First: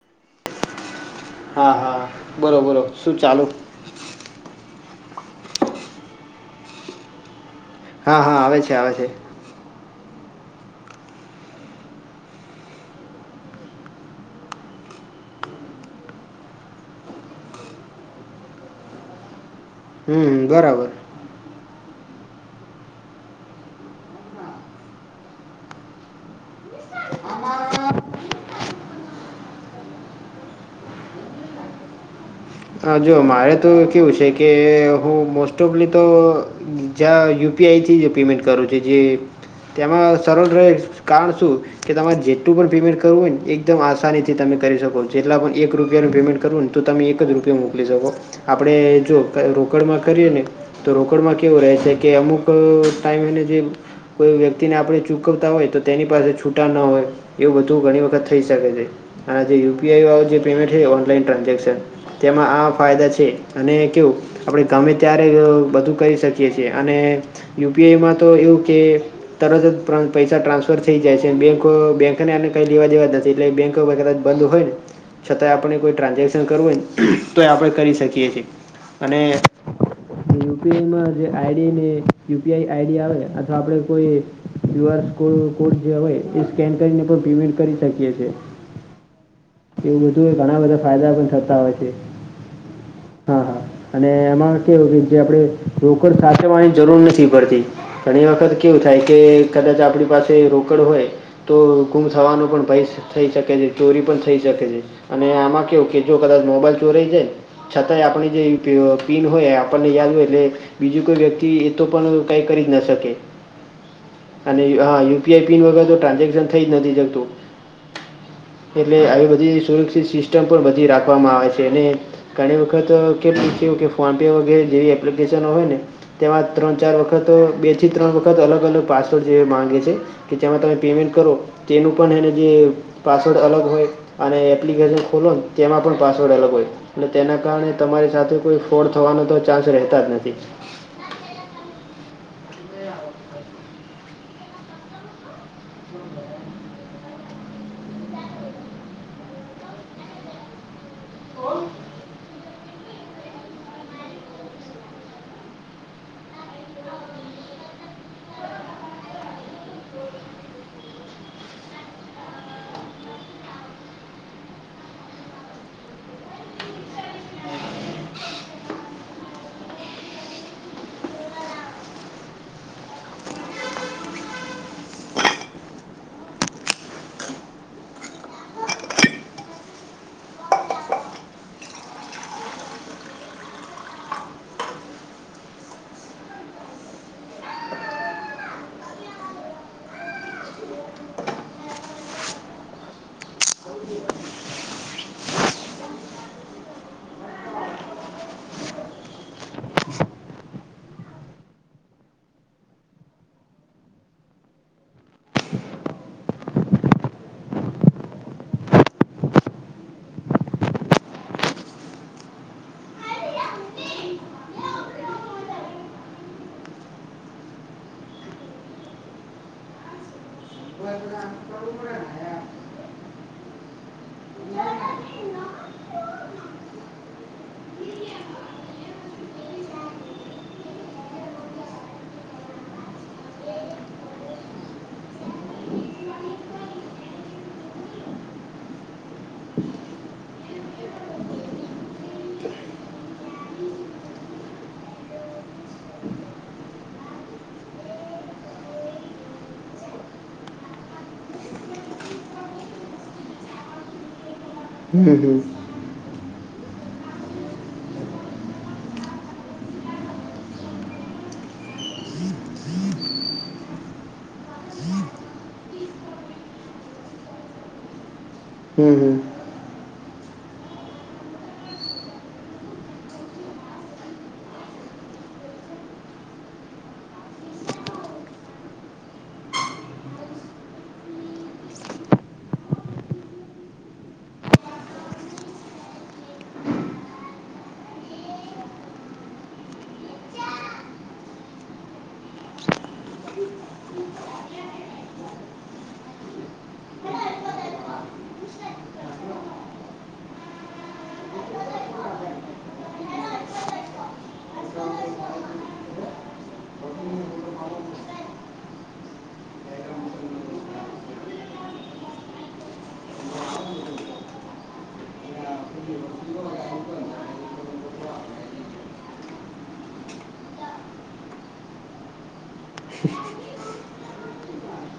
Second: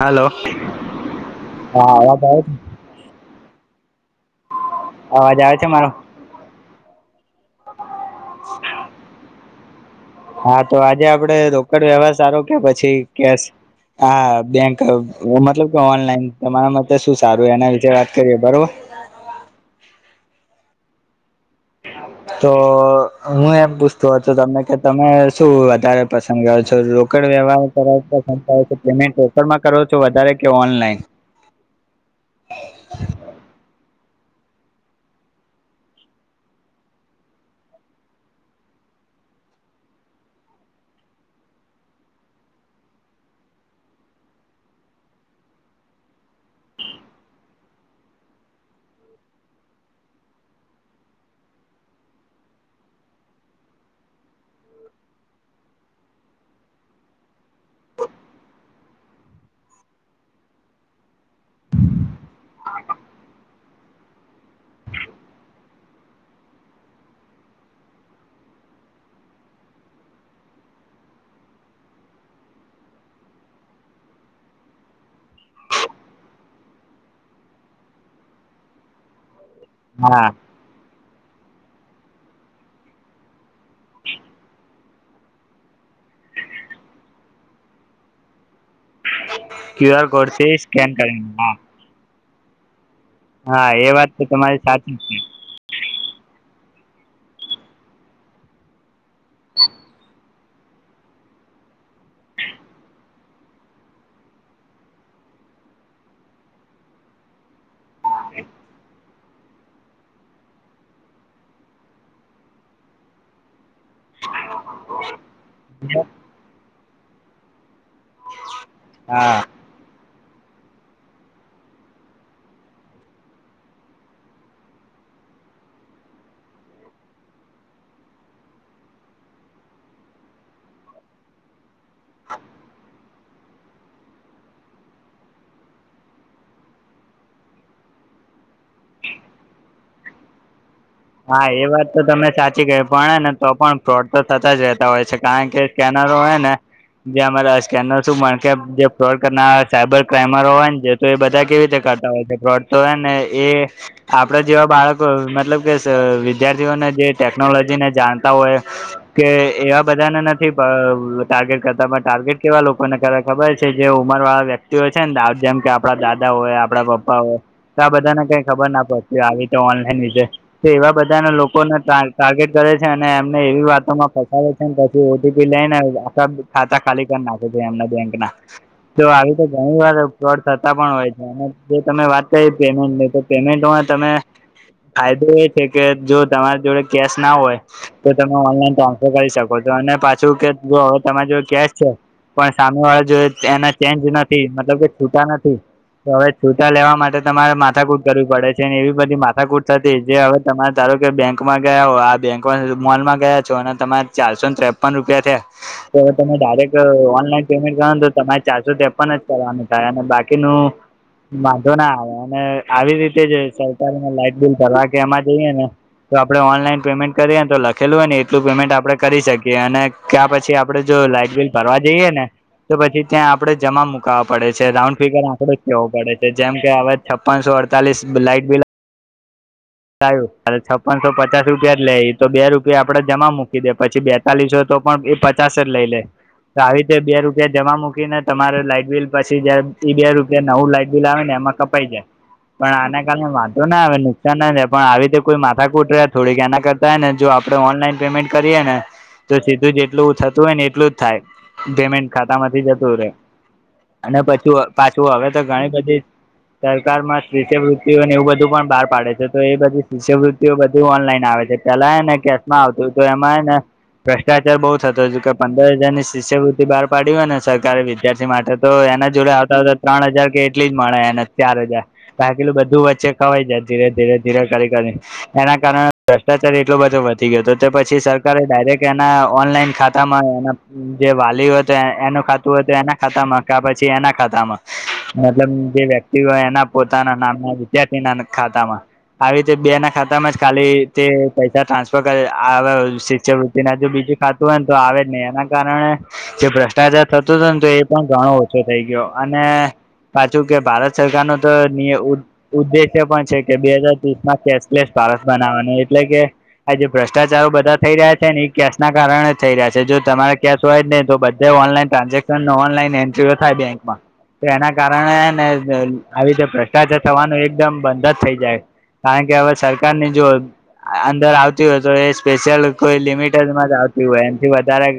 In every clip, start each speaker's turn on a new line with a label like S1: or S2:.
S1: હાલો
S2: હા હા
S1: અવાજ આવે
S2: બલો
S1: છે
S2: બલો શું ચાલુ?
S1: અવાજ આવે છે મારો?
S2: હા હા આવે છે આવે છે.
S1: હા તો આજે આપડે રોકડ વ્યવહાર સારો કે પછી કેશ? હા બેંક મતલબ કે ઓનલાઈન તમારા માટે શું સારું એના વિશેે વાત કરીએ બરોબર?
S2: હમ બરાબર.
S1: હા [inaudible] તો હું એમ પૂછતો હતો તમે કે તમે શું વધારે પસંદ કરો છો રોકડ વ્યવહાર? પેમેન્ટ રોડ માં કરો છો વધારે કે ઓનલાઈન?
S2: હ જો મારે તો કેવું છે કે હું મોસ્ટ ઓફલી તો! જ્યાં યુપીઆઈથી જે પેમેન્ટ કરો છે જે. તેમાં સર રહે કારણ શું? કે તમારે જેટલું પણ પેમેન્ટ કરવું હોય ને એકદમ આસાનીથી તમે કરી શકો જેટલા પણ એક રૂપિયાનું પેમેન્ટ કરવું ને. તો તમે એક જ રૂપિયા મોકલી શકો આપણે જો રોકડમાં કરીએ ને. તો રોકડમાં કેવું રહે છે કે અમુક ટાઈમ એને જે. કોઈ વ્યક્તિને આપણે ચૂકવતા હોય તો તેની પાસે છૂટા ના હોય. એવું બધું ઘણી વખત થઈ શકે છે અને જે યુપીઆઈ વાળું જે પેમેન્ટ છે ઓનલાઈન ટ્રાન્ઝેક્શન. તેમાં આ ફાયદા છે અને કવું. આપણે ગમે ત્યારે બધું કરી શકીએ છેએ અને યુપીઆઈમાં તો એવું કે. તરત જ પૈસા ટ્રાન્સફર થઈ જાય છે બેંકો બેંકને આને કંઈ લેવા દેવા જ નથી એટલે બેન્કો કા. બંધ હોય ને છતાં આપણે કોઈ ટ્રાન્ઝેક્શન કરવું હોય ને. તોય આપણે કરી છીએ અને?
S1: હા
S2: યુપીઆઈમાં જે આઈડી ને યુપીઆઈ આઈડી આવે અથવા આપણેે કોઈ. ક્યુ આર કોડ જે હવે એ સ્કેન કરીને પણ પેમેન્ટ કરી શકીએ છે.
S1: [unintelligible]
S2: એવું બધું
S1: કોડ
S2: હોય
S1: થી
S2: ઘણા બધા
S1: સ્કેન
S2: ફાયદા પણ
S1: કરીને હા
S2: થતા હોય છે. હા હા
S1: એ વાત
S2: અને
S1: તો
S2: એમાં
S1: તમારી
S2: કેવુ
S1: સાચી
S2: કે
S1: છે
S2: જે આપડે રોકડ સાચવવાની જરૂર નથી પડતી. ઘણી એ વખત કેવું થાય કે કદાચ આપણી પાસે રોકડ હોય તો ગુમ થવાનો પણ ભય થઈ શકે છે ચોરી પણ થઈ શકે છે. અને આમાં કેવું કે જો કદાચ મોબાઈલ ચોરાઈ જાય છતાંય આપણી જે પીન હોય આપણને યાદ હોય એટલે બીજું કોઈ વ્યક્તિ એ તો પણ કઈ કરી જ ન શકે અને હા યુપીઆઈ પિન વગર તો ટ્રાન્ઝેક્શન થઈ જ નથી શકતું. એટલે આવી
S1: હા
S2: બધી સુરક્ષિત સિસ્ટમ પણ બધી રાખવામાં આવે છે. જેને ઘણી વખત કેલું થું કે ફોન પે વગેરે જેવી એપ્લિકેશનો હોય ને તેમાં ત્રણ ચાર વખત બેથી ત્રણ વખત અલગ અલગ પાસવર્ડ જે માગે છે. કે જેમાં તમે પેમેન્ટ કરો તેનું પણ એને જે પાસવર્ડ અલગ હોય અને એપ્લિકેશન ખોલો ને તેમાં પણ પાસ અલગ હોય તેના કારણે તમારી સાથે કોઈ ફોડ થવાનો તો ચાન્સ રહેતા જ નથી.
S1: હા એ વાત તો તમે સાચી કરી પણ ને તો પણ ફ્રોડ તો થતા જ રહેતા હોય છે કારણ કે કેનારો હને જે અમારા સ્કેનર શું મા કે જે ફ્રોડ કરનાર સાયબર ક્રાઈમર હોય ને તો એ બધા કેવી રીતે કરતા હોય છે ફ્રોડ તો હોય ને એ આપણા જેવા બાળકો મતલબ વિદ્યાર્થીઓ જે ટેકનોલોજી ને જાણતા હોય કે એવા બધાને નથી ટાર્ગેટ કરતા પણ ટાર્ગેટ કેવા લોકોને કરે ખબર છે જે ઉંમર વાળા વ્યક્તિ હો છે ને દા જેમ કે આપડા દાદા હોય આપડા પપ્પા હોય તો આ બધાને કઈ ખબર ના પડતી આવી તો ઓનલાઈન વિશે તો એવા બધાને લોકોને ટા ટાર્ગેટ કરે છે અને એમને એવી વાતોમાં ફસાવે છે. ઓટીપી લઈને આખા ખાતા ખાલી કરી નાખે છે એમના બેંક ના. તો આવી તો ઘણી વાર ફ્રોડ થતા પણ હોય છે. જે તમે વાત કરી પેમેન્ટની તો પેમેન્ટમાં તમે ફાયદો જો તમારી જોડે કેસ ના હોય તો તમે ઓનલાઈન ટ્રાન્સફર કરી શકો છો અને પાછું કે જો હવે તમારી જો કેશ છે પણ સામે વાળા જોડે એના ચેન્જ નથી મતલબ કે છૂટા પછી તો હવે છૂટા લેવા માટે તમારે માથાકૂટ કરવી પડે છે ને એવી બધી માથાકૂટ થતી જે હવે તમે ધારો કે બેંકમાં ગયા હો આ બેંકમાં મોલમાં ગયા છો અને તમારે ચારસોને ત્રેપન રૂપિયા થયા તોવે તમે ડાયરેક્ટ ઓનલાઈન પેમેન્ટ કરો તો તમારે ચારસો તેપણ જ કરવાનું થાય અને બાકીનું વાંધો ના આવે અને આવી રીતે જ સરકારમાં લાઈટ બિલ ભરવા કે એમાં જઈએ ને તો આપડે ઓનલાઈન પેમેન્ટ કરીએ તો લખેલું હોય ને એટલું પેમેન્ટ આપડે કરી શકીએ અને કા પછી આપડે જો લાાઈટ બિલ ભરવા જઈએ ને તો પછી ત્યાં આપડે જમા મુકવા પડે છે રાઉન્ડ ફિગર આકડો જ કેવો પડે છે જેમ કે હવે છપ્પનસો અડતાલીસ લાઈટ બિલ આયુ છપનસો પચાસ રૂપિયા જ લે એ તો બે રૂપિયા આપડે જમા મૂકી દે પછી બે તાલીશ હોય તો પણ એ પચાસ જ લઈ લે તો આવી રીતે બે રૂપિયા જમા મૂકીને તમારે લાઈટ બિલ પછી જ્યારે એ બે રૂપિયા નવું લાઈટ બિલ આવે ને એમાં ક પણ આના કારણે મ વાંધો ના આવે નુકસાન ના જાય પણ આવી રીતે કોઈ માથાકૂટ રે થોડીક એના કરતા હોય ને જો આપડે ઓનલાઈન પેમેન્ટ કરીએ ને તો સીધું જેટલું થતું હોય ને એટલું જ થાય પેમેન્ટ ખાતામાંથી જતું રહે અને પાછુ
S2: હમ
S1: પાછું હવે
S2: હમ
S1: તો ઘણી બધી સરકારમાં શિષ્યવૃતિ હોય એવું બધું પણ બહાર પાડે છે તો એ બધી શિષ્યવૃત્તિઓ બધું ઓનલાઈન આવે છે પહેલા ને કેશ માં આવતું તો એમાં ને, ભ્રષ્ટાચાર બહુ થતો કે પંદર હજારની શિષ્યવૃત્તિ બહાર પાડી હોય ને સરકારે વિદ્યાર્થી માટે તો
S2: હમ
S1: એના
S2: હમ
S1: જોડે આ ત્રણ હજાર કે એટલી જ મળે એને ચાર હજાર બાકી લું બધું વચ્ચે ખવાય જાય ધીરે ધીરે ધીરે કરી કરીને એના કારણે ભ્રષ્ટાચાર એટલો બધો વધી ગયો હતો તે પછી સરકારે એના ઓનલાઈન ખાતા તમામાં એના જે વાલી હોય તો એનું ખાતું હતું એના ખાતામાં કા પછી એના ખાતામાં મતલબ જે વ્યક્તિ તિ હોય એના પોતાના નામ ના વિદ્યાર્થી ના ખાતામાં આવી રીતે બે ના ખાતામાં જ ખાલી તે પૈસા ટ્રાન્સફર કરે આવ શિસવુતી તેનાજુ બીજું ખાતું હોય ને તો આવે જ નહી એના કારણે જે ભ્રષ્ટાચાર થતો હતો ને તો એ પણ ઘણો ઓછો થઈ ગયો અને પાછું કે ભારત સરકાર નો તો નિય, ઉદ્દેશ્ય પણ છે કે બે હજાર [unintelligible] માં કેશલેસ ભારસ બનાવવાનું એટલે કે આજ જે ભ્રષ્ટાચારો બધા થઈ રહ્યા છે ને એ કેસ ના કારણે જ થઈ રહ્યા છે જો તમારે કેસ હોય જ ને તો બધા તે ઓનલાઈન ટ્રાન્ઝેક્શન ઓનલાઈન એન્ટ્રીઓ થાય બેંકમાં તો એના કારણે હે ને આવી રીતે ભ્રષ્ટાચાર થવાનું એકદમ બંધ જ થઈ જાય કારણ કે હવે સરકાર ની જો અંદર આવતી હોય તો એ સ્પેશિયલ કોઈ લિમિટેડમાં જ હોય એમથી વધારે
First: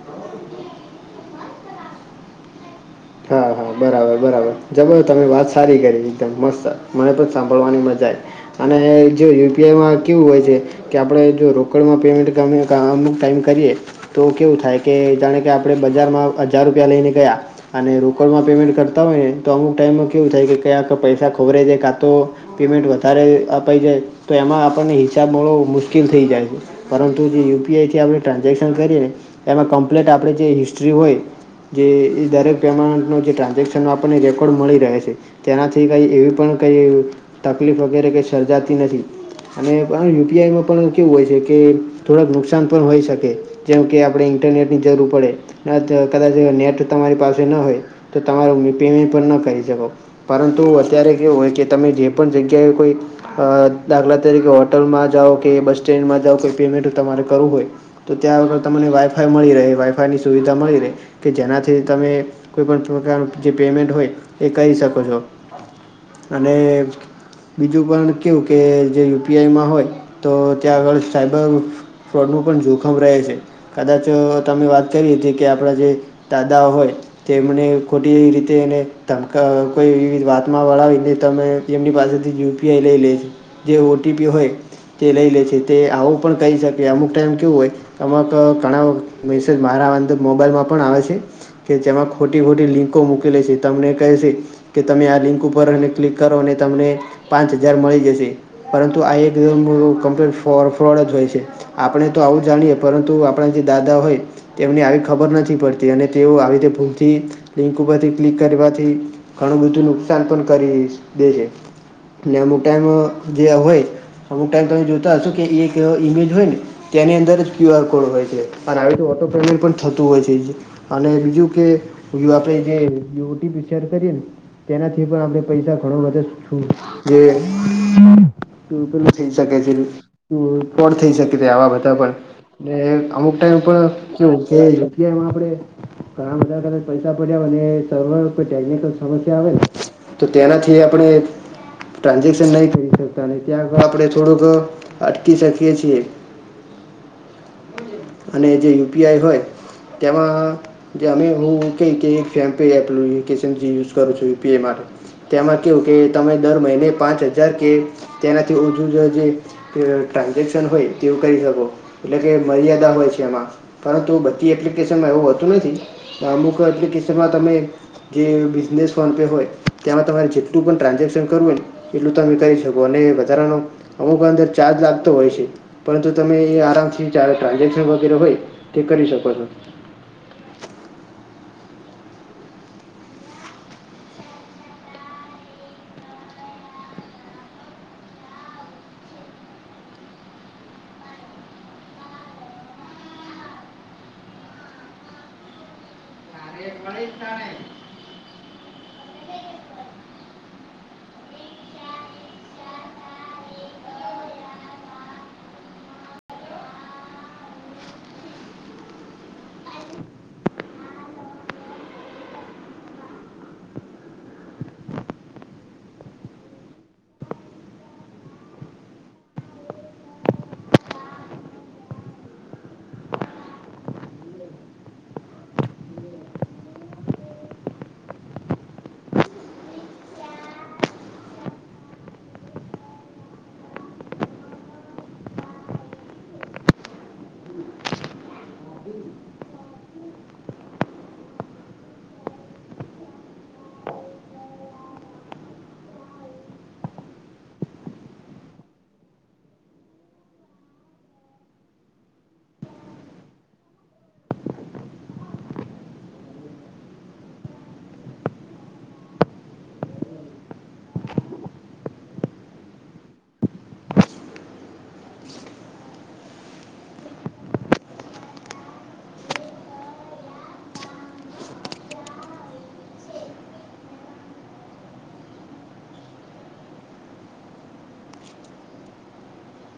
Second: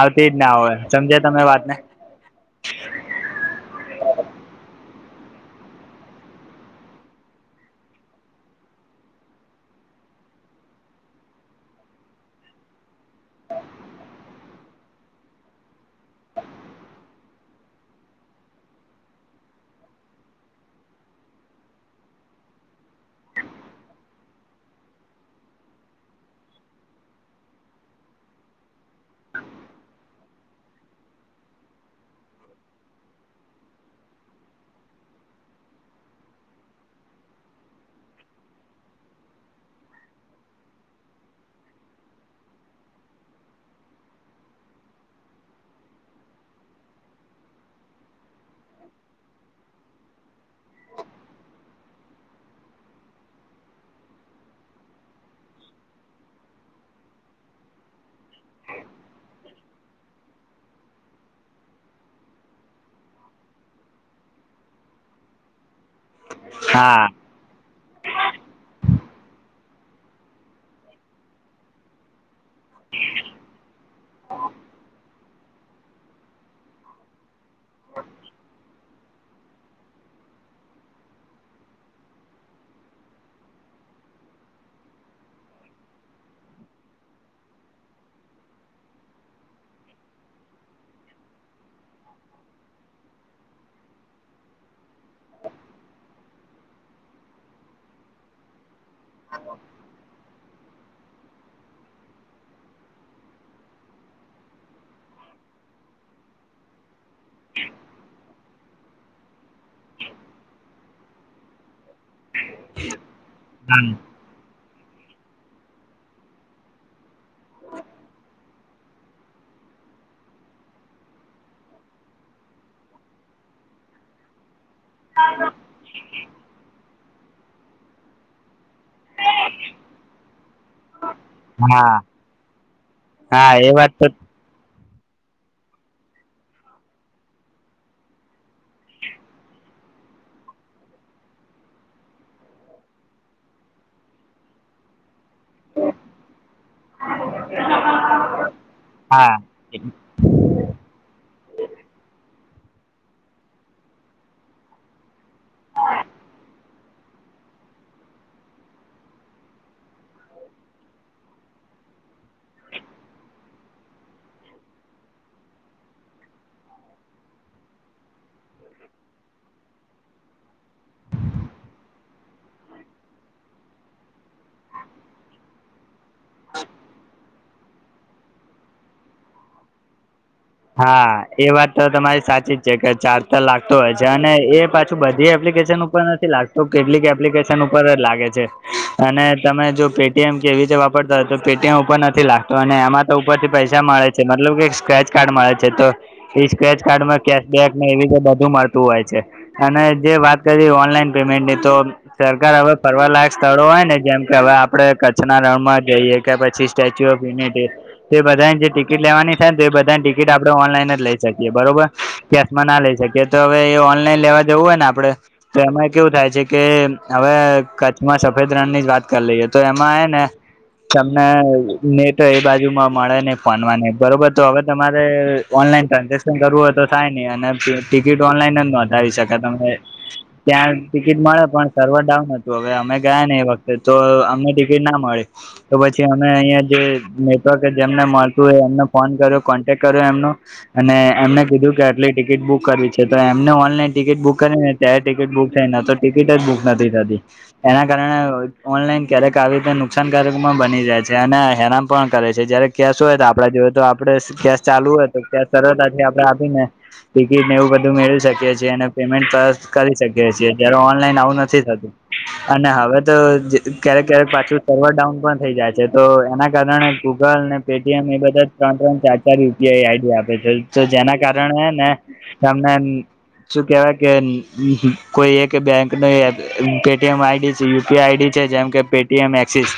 S1: આવતી જ ના હોય સમજે તમે વાતને
S2: હા બરાબર બરાબર જબો તમે વાત સારી કરી એકદમ મસ્ત મને પણ સાંભળવાની મજા આવી અને જો યુપીઆઈમાં કેવું હોય છે કે આપણે જો રોકડમાં પેમેન્ટ ક અમુક ટાઈમ કરીએ તો કેવું થાય કે જાણે કે આપણે બજારમાં હજાર રૂપિયા લઈને ગયા અને રૂપ લોકલમાં પેમેન્ટ કરતા હોય ને તો અમુક ટાઈમમાં કેવું થાય કે ક્યાંક પૈસા ખોરે છેે કાં તો પેમેન્ટ વધારે અપાઈ જાય તો એમાં આપણને હિસાબ મળવો મુશ્કેલ થઈ જાય પરંતુ જે યુપીઆઈ થી આપણે ટ્રાન્ઝેક્શન કરીએ ને એમાં કમ્પ્લીટ આપણે જે હિસ્ હિસ્ટ્રી હોય જે એ દરેક પ્રહેમા જે ટ્રાન્ઝેક્શન રેકોર્ડ મળી રહે તેનાથી કઈ એવી પણ કઈ તકલીફ વગેરે કંઈ સર્જાતી નથી અને યુપીઆઈમાં પણ કેવું હોય છે કે થોડાક નુકસાન પણ હોય શકે જેમ કે આપણે ઇન્ટરનેટ ની જરૂર પડે કદાચ નેટ તમારી પાસે ન હોય તો તમારો પેમેન્ટ પણ ન કરી શકો પરંતુ, અત્યારે કેવું હોય કે તમે જે પણ જગ્યાએ કોઈ દાખલા તરીકે હોટલમાં જાઓ કે બસ સ્ટેન્ડમાં જાઓ કે પેમેન્ટ તમારે કરવું હોય તો ત્યાં વગર તમને વાઈફાઈ મળી રહે વાઈફાઈની સુવિધા મળી રહે કે જેનાથી તમે કોઈપણ પ્રકારનું જે પેમેન્ટ હોય એ કરી શકો છો અને
S1: હા
S2: બીજું પણ કવું કે જે યુપીઆઈમાં હોય તો ત્યાં આગળ સાયબર ફ્રોડનું પણ જોખમ રહે છે કદાચ તમે વાત કરી હતી કે આપણા જે દાદાઓ હોય તેમને ખોટી એવી રીતે એને ધમાવ કોઈ એવી વાતમાં વળાવીને તમે એમની પાસેથી યુપીઆઈ લઈ લે છે જે ઓટીપી હોય તે લઈ લે છે તે આવું પણ કહી શકે અમુક ટાઈમ કેવું હોય અક ઘણા મેસેજ મારા વંદ મોબાઈલમાં પણ આવે છે કે જેમાં ખોટી ખોટી લિંકો મૂકેલી છે તમને કહે છે કે કે તમે આ લિંક ઉપર ક્લિક કરો અને તમને પાંચ હજાર મળી જશે પરંતુ આ એક [unintelligible] દિવન કમ્પ્લેટ ફોરફોર્ડ જ હોય છે આપણે તો આવું જાણીએ પરંતુ આપણા જે દાદા હોય તેમને આવી ખબર નથી પડતી અને તેઓ આવી રીતે ભૂલ થી લિંક ઉપરથી ક્લિક કરવાથી ઘણું બધું નુકસાન પણ કરી શકે છે. એટલે અમુક ટાઈમ જે
S1: હા
S2: હોય અમુક ટાઈમ તમે જોતા હશો કે ઈય એક ઇમેજ હોય ને તેની અંદર જ ક્યુઆરકોડ હોય છે અને આવી તો ઓટોપેમેન્ટ પણ થતું હોય છે. અને બીજું કે એવું આપડે જે ઓટીપી ચેક કરીએ ને તેનાથી પણ આપણે પૈસા ઘણો વધે છુટ એ પેલું થઈ શકે છે. [unintelligible] થઈ શકે [unintelligible] આવા બધા
S1: હા
S2: પણ ને અમુક
S1: હા
S2: ટાઈમ
S1: એ વાત તો
S2: પણ કેવું કે કે એમાં આપણે ઘણા બધા કદાચ પૈસા પડ્યા અને સર્વર કોઈ ટેકનિકલ સમસ્યા આવેને તો તેનાથી આપણે ટ્રાન્ઝેક્શન નહી કરી શકતા ન ત્યાં આપડણે થોડોક અટકી શકીએ છીએ.
S1: [inaudible]
S2: અને જે યુપીઆઈ
S1: હા
S2: હોય તેમાં જે અમે હું એમ કહીએ કે [unintelligible] એપનું [unintelligible] જે યુઝ કરું છું યુપીઆઈમાં તેમાં કેવું કે તમે દર મહિને પાંચ હજાર કે તેનાથી ઓછું જ જે તે ટ્રાન્ઝેક્શન હોય તેવું કરી શકો એટલે કે મર્યાદા હોય છે એમાં પરંતુ બધી એપ્લિકેશનમાં એવું હોતું નથી પણ અમુક એપ્લિકેશનમાં તમે કે બિઝનેસ ફોન પે હોય તેમાં તમારે જેટલું પણ ટ્રાન્ઝેક્શન કરવુ હોઈ એટલું તમે કરી શકો અને વધારાનો અમુક અંદર ચાર્જ લાગતો હોય છે. પરંતુ જો તમે એ આરામથી જ્યારે ટ્રાન્ઝેક્શન વગેરે હોય તે કરી શકો છો.
S1: હા એ વાત તો તમારી સાચી જ છે કે ચાર્જે તો લાગતો હોય છે અને એ પાછું બધી એપ્લિકેશન ઉપર નથી લાગતો કેટલીક એપ્લિકેશન ઉપર લાગે છે. અને તમે જો પેટીએમ કે એવી રીતે વાપરતા હોય તો પેટીએમ ઉપર નથી લાગતો અને એમાં ઉપરથી પૈસા મળે છે મતલબ કે એક સ્ક્રેચ કાર્ડ મળે છે તો એ સ્ક્રેચ કાર્ડ માં કેશ બેક ને એવી રીતે બધુ મળતું હોય છે. અને જે વાત કરી ઓનલાઈન પેમેન્ટની તો સરકાર હવે ફરવાલાયક સ્થળો હોય ને જેમ કે હવે આપડે કચ્છના રણમાં જઈએ કે પછી સ્ટેચ્યુ ઓફ યુનિટી એ બધાની જે ટિકિટ લેવાની થાયને તે બ ધી ટિકિટ આપડણે ઓનલાઈન જ લઈ શકીએ બરોબર કેશમાં ના લઈ શકીએ તો હવે એ ઓનલાઈન લેવા જવું હોય ને આપડે તો એમાં કેવું થાય છે કે હવે કચ્છમાં સફેદ રણની જ વાત કરી લઈએ તો એમાં હેને તમને નેટ એ બાજુ માં મળે નહી ફોનમાં બરોબર તો હવે તમારે ઓનલાઈન ટ્રાન્ઝેક્શન કરવું હોય તો થાય નહી અને ત ટિકિટ ઓનલાઈન જ નોંધાવી શકે તમે ત્યાં ટિકિટ મળે પણ સર્વર ડાઉન હતું હવે અમે ગયા ને એ વખતે તો અમને ટિકિટ ના મળી તો પછી અમે અહિયાંયા જે નેટવર્ક જેમને મળતું હોય એમને ફોન કર્યો કોન્ટેક્ટ કર્યો એમનો અને એમને કીધું કે આટલી ટિકિટ બુક કરવી છે તો એમને ઓનલાઈન ટિકિટ બુક કરીને ત્યારે ટિકિટ બુક થઈ ને તો ટિકિટ જ બુક નથી થતી. એના કારણે ઓનલાઈન ક્યારેક આવી રીતે નુકસાનકારકમાં બની જાય છે અને હેરાન પણ કરે છે જ્યારે કેશ હોય તો આપડા જોડે તો આપડે કેશ ચાલુ હોય તો કેશ સરળતાથી આપડે આપીને ટિકિટને એવું બધું મેળવી શકીએ છીએ અને પેમેન્ટ તરત કરી શકીએ છીએ જ્યારે ઓનલાઈન આવું નથી થતું. [inaudible] અને હવે તો જ ક્યારેક ક્યારેક પાછું સર્વર ડાઉન પણ થઈ જાય છે તો એના કારણે ગૂગલ ને પેટીએમ એ બધાજ ત્રણ-ત્રણ, ચાર ચા ર યુપીઆઈ આઈડી આપે છે તો જેના કારણે હે ને તમને શું કેવાય કે કોઈ એક બેંક ને પેટીએમ આઈડી છે યુપીઆઈ આઈડી છે જેમ પેટીએમ એક્સિસ.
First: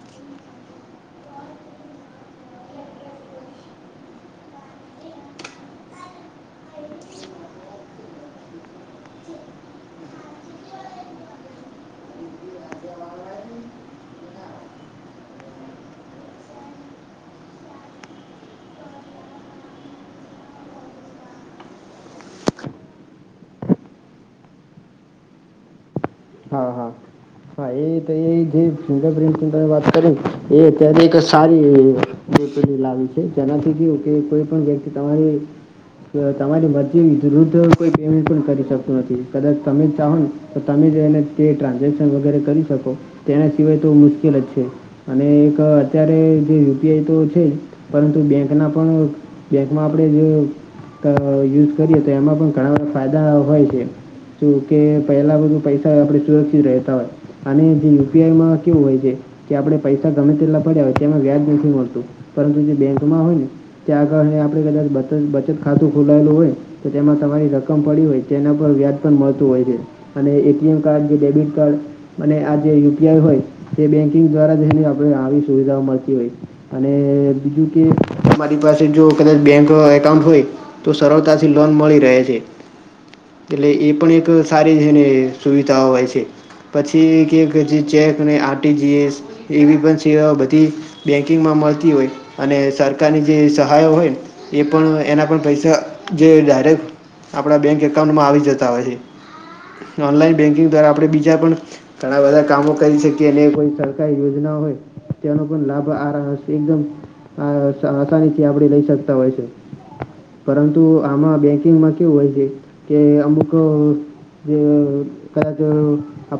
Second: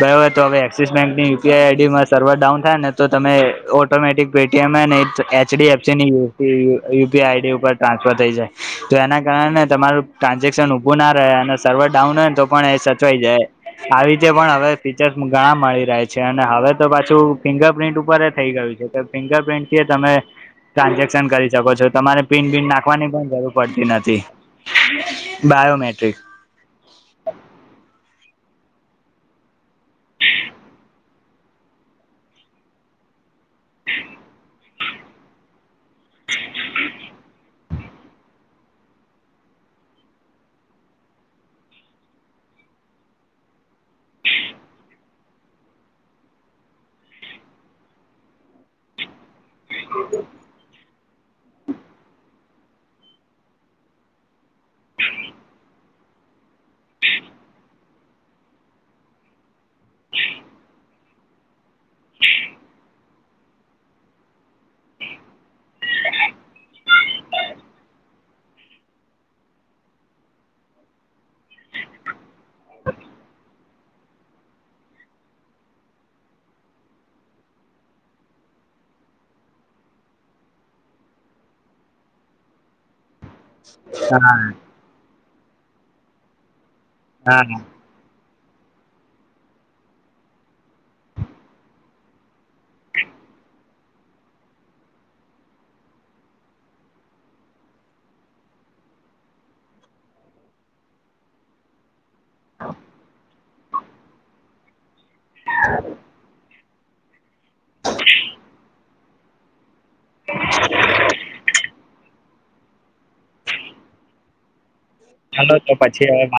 S1: બરોબર તો હવે એક્સિસ બેંકની યુપીઆઈ આઈડીમાં સર્વર ડાઉન થાય ને તો તમે ઓ - ઓટોમેટિક પેટીએમ હેને એચ એચડીએફસીની યુ યુપીઆ આઈડી ઉપર ટ્રાન્સફર થઈ જાય. તો એના કારણે તમારું ટ્રાન્ઝેક્શન ઉભુંના રહે અને સર્વર ડાઉન હોયને તો પણ એ સચવાઈ જાય. આવી રીતે પણ હવે ફીચર્સ ઘણા મળી રહે છે અને હવે તો પાછું ફિંગર પ્ર્રિન્ટ ઉપર થઇ ગયું - એતો ફિંગર પ્રિન્ટથી તમે ટ્રાન્ઝેક્શન કરી શકો છો, તમારે પિન બિન નાખવાની પણ જરૂર પડતી નથી. બાયોમેટ્રિક,
S2: હા, હા. હા એતો એજે ફિંગર પ્રિ -વાત કરીને એ અત્યારે એક સારી એ. [inaudible] લાવી છે, જેનાથી કું કે કોઈપણ વ્યક્તિ તમારી, [unintelligible] [inaudible] કોઈપણ કરી શકતું નથી કદાચ તમે જને તો તમે જ એને, [inaudible] [unintelligible] તે ટ્રાન્ઝેક્શન વગેરે કરી શકો તેના સિવાય તો મુશ્કેલ જ છે, અને એક અત્યારે જે યુપીઆઈ તો છે, પરંતુ બેંકના પણ. બેંકમાં આપણે જે, યુઝ કરીએ તો એમાં પણ ઘણા બધા ફાયદા હોય છે, તોકે પહેલાં બધું પૈસા- આપણે સુરક્ષિત રહેતા - અને જે યુપીઆઈમાં કેવું હોય છે, કે આપણે પૈસા ગમે તેટલા પડ્યા હોય તેમાં વ્યાજ નથી મળતું. પરંતુ જે બેંકમાં હોય ને ત્યાં આગળને આપણે કદાચ [unintelligible] બચતખાતું ખોલાયેલું હોય, તો તેમાં તમારી રકમ પડી હોય તેના પર વ્યાજ પણ મળતું હોય છે, અને- [unintelligible] એમકાર્ડ જે ડેબિટકાર્ડ અને આજે યુ. પી. આઈ હોય- તે બેન્કિંગ દ્વારા જેની આપણે આવી સુવિધા મળતી હોય- અને બીજું કે તમારી પાસે જો કદાચ બેંક એકાઉન્ટ હોય- તો સરળતાથી લોન મળી રહે છે, એટલે એ પણ એક
S1: હા
S2: સારી- જેની સુવિધાઓ હોય છે, પછી એક
S1: હા
S2: એક જે ચેકને આર. ટી. જી. એસ, એની પછી આ બધી - બેંકિંગમાં મળતી હોય અને સરકારની જે સહાયો હોય, એ પણ એના પણ પૈસા જે ડાયરેક આપણા બેંક એકાઉન્ટમાં આવી જતા હોય- ઓનલાઈન બેન્કિંગ દ્વારા આપણે બીજાપણ, ઘણા બધા કામો કરી શકીએ અને કોઈ સરકારી યોજના હોય, તેનો પણ લાભ આ [unintelligible] આસાનીથી આપણે લઈ શકતા હોય છે. પરંતુ આમાં બેંકિંગમાં કેવું હોય છે, કે અમુક-
S1: ચાલો તો પછી હવે
S2: [unintelligible]